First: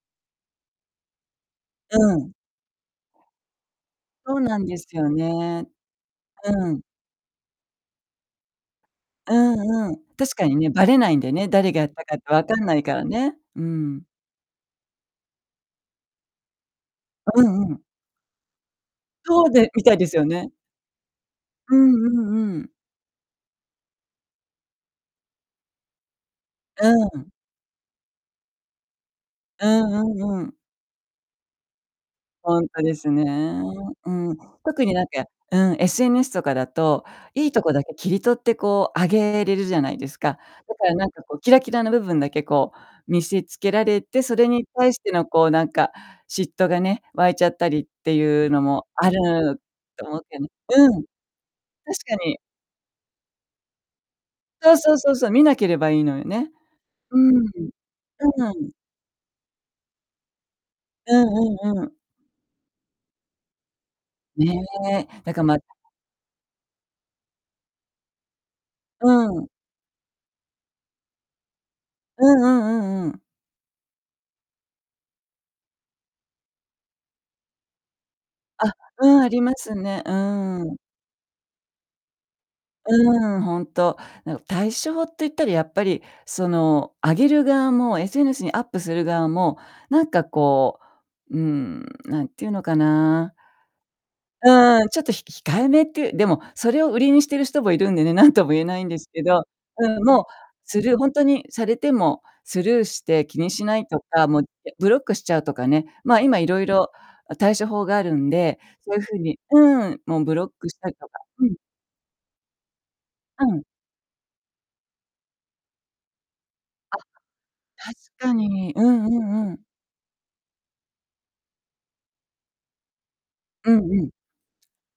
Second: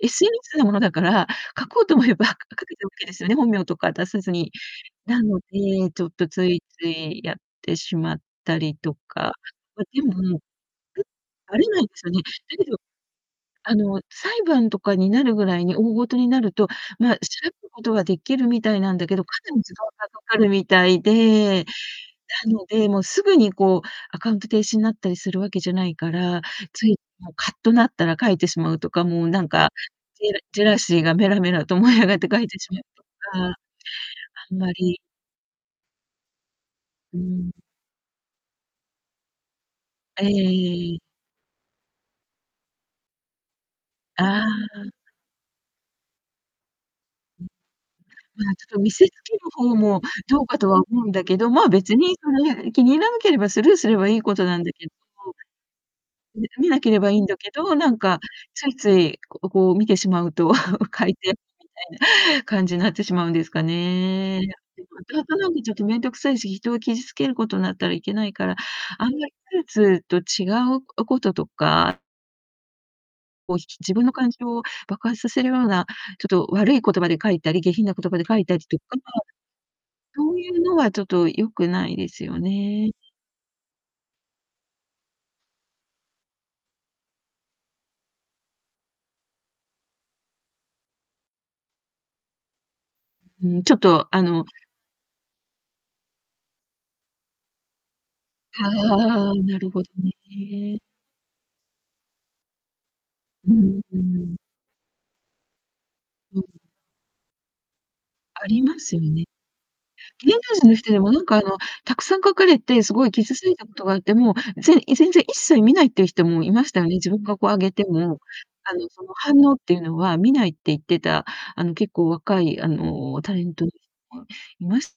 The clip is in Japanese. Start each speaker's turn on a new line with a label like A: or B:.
A: SNS のものだから、書こうと
B: う
A: 思えば
B: ん。
A: 書けてオッケーですよね、本名とか出さず
B: そう
A: に。
B: なんですよ
A: なの
B: ね。
A: で、ちょっと、つい
B: うん。
A: ついやってしまったりと
B: う
A: か。ま、
B: んうん。
A: でも、ん
B: 確かにね、ばれないんだよね、
A: ばれ
B: 誰
A: な
B: が
A: いん
B: やっ
A: で
B: た
A: すよ
B: かっ
A: ね。
B: て分
A: だ
B: かん
A: け
B: な
A: ど、
B: いからね。うー
A: あの、
B: ん。
A: 裁判とかになるぐらいに大事になると、ま、調
B: あ、う
A: べる
B: んうん。
A: ことは出来るみたいなんだけど、か
B: そう
A: なり
B: で
A: 時
B: み
A: 間
B: たいで
A: が
B: す
A: か
B: よ
A: かる
B: ね。
A: みたいで。
B: うんう
A: な
B: んう
A: の
B: ん。
A: で、もう、すぐに、こう、アカウント停止になったりするわけじゃないから、つ
B: う
A: い、
B: ん。
A: もうカッとなったら書いてしまうとか、もう、なん
B: う
A: か、
B: んう
A: ジェ
B: ん
A: ラ
B: うん。
A: ジェラシーがメラメラと燃え上がって書いて
B: ほん
A: しまう
B: とで
A: と
B: すね。
A: か。
B: うん。
A: あんま
B: 特に、
A: り
B: なんかうん、SNS とかだと、
A: うー
B: い
A: ん。
B: いとこだけ切り取って、こう、あげれるじゃないです
A: あ、やや、
B: か。
A: い
B: だか
A: え
B: ら、
A: い
B: なんか、こう、キラキラの部分だけ、こう、見せつけられて、そ
A: あ
B: れに
A: あ、う。
B: 対しての、こう、なんか、嫉妬がね、湧いち
A: うん。
B: ゃったりってい
A: ま
B: う
A: あ、
B: の
A: ちょっと
B: も
A: 見せ
B: あ
A: つける
B: る
A: 方も
B: と思うけ
A: ど
B: んう
A: うかとは
B: ん。
A: 思
B: 確
A: うんだけど、まあ、別に
B: か
A: そ
B: に。
A: れ、気に入らなければスルーすればいいことなんだ
B: そう
A: け
B: そ
A: ど。
B: うそうそう、見なければいいのよ
A: み
B: ね。
A: 見なければ
B: うー
A: いん
B: ん。
A: だ
B: うん
A: けど、なんか、
B: うん
A: つ
B: うん。
A: いつい、ここう、見てしまうと 書
B: う
A: いて、み
B: んうんうん。
A: たいな感じになってしまうんですかね。
B: ねえ。だか、
A: の
B: ま
A: 見ちゃうと面倒くさいし、人を傷つけることなったらいけないから、
B: う
A: あんまり
B: ん。
A: ツーツーと違うおこととか
B: うんうんうんうん。
A: もし、ち自分の感情を爆発させるような、ちょっと悪い言葉で書いたり、下品な言葉で書いたり
B: あ、
A: とか、
B: うん、ありますね。う
A: そういう
B: ー
A: の
B: ん。
A: はちょっと良くないですよね。
B: うーん、ほんと。なんか、対象って言ったらやっぱり、その、あげる側も SNS にアップする側も、なんか、こう、うーん、なんていうのかな
A: ううーん、ちょっと、あの
B: うーん、ちょっとひ控えめっていうでも、それを売りにしている人もいるんでね、何とも言え
A: あ
B: ないんですけ
A: あ、
B: ど。
A: なるほ
B: う
A: ど
B: ん、もう、
A: ね。
B: スルーほんとにされても、スルーして気に
A: う
B: しな
A: ん、
B: い
A: う
B: とか、
A: ん。
B: もう、せブロックしちゃうとかね、まあ、今
A: うん。
B: いろいろ、あ、対処法があるん
A: あ
B: で、
A: りま
B: そう
A: す
B: い
A: よ
B: う風
A: ね。
B: にうーん、もう
A: 芸
B: ブ
A: 能
B: ロッ
A: 人
B: ク
A: の
B: した
A: 人
B: り
A: で
B: と
A: も、
B: か
A: なんか、あ
B: うん。
A: の、たくさん書かれて、すごい傷つ
B: う
A: い
B: ん。
A: たことがあって、もう、ぜんい全然一切見ないっていう人もいましたよね。
B: あ、
A: 自分がこう上げて
B: 確
A: も、
B: かに。
A: あ
B: う
A: の、そ
B: んう
A: の反
B: んう
A: 応っ
B: ん。
A: ていうのは見ないって言ってた、あの、結構若い、あの、タレント
B: う
A: は
B: んうん。
A: いまし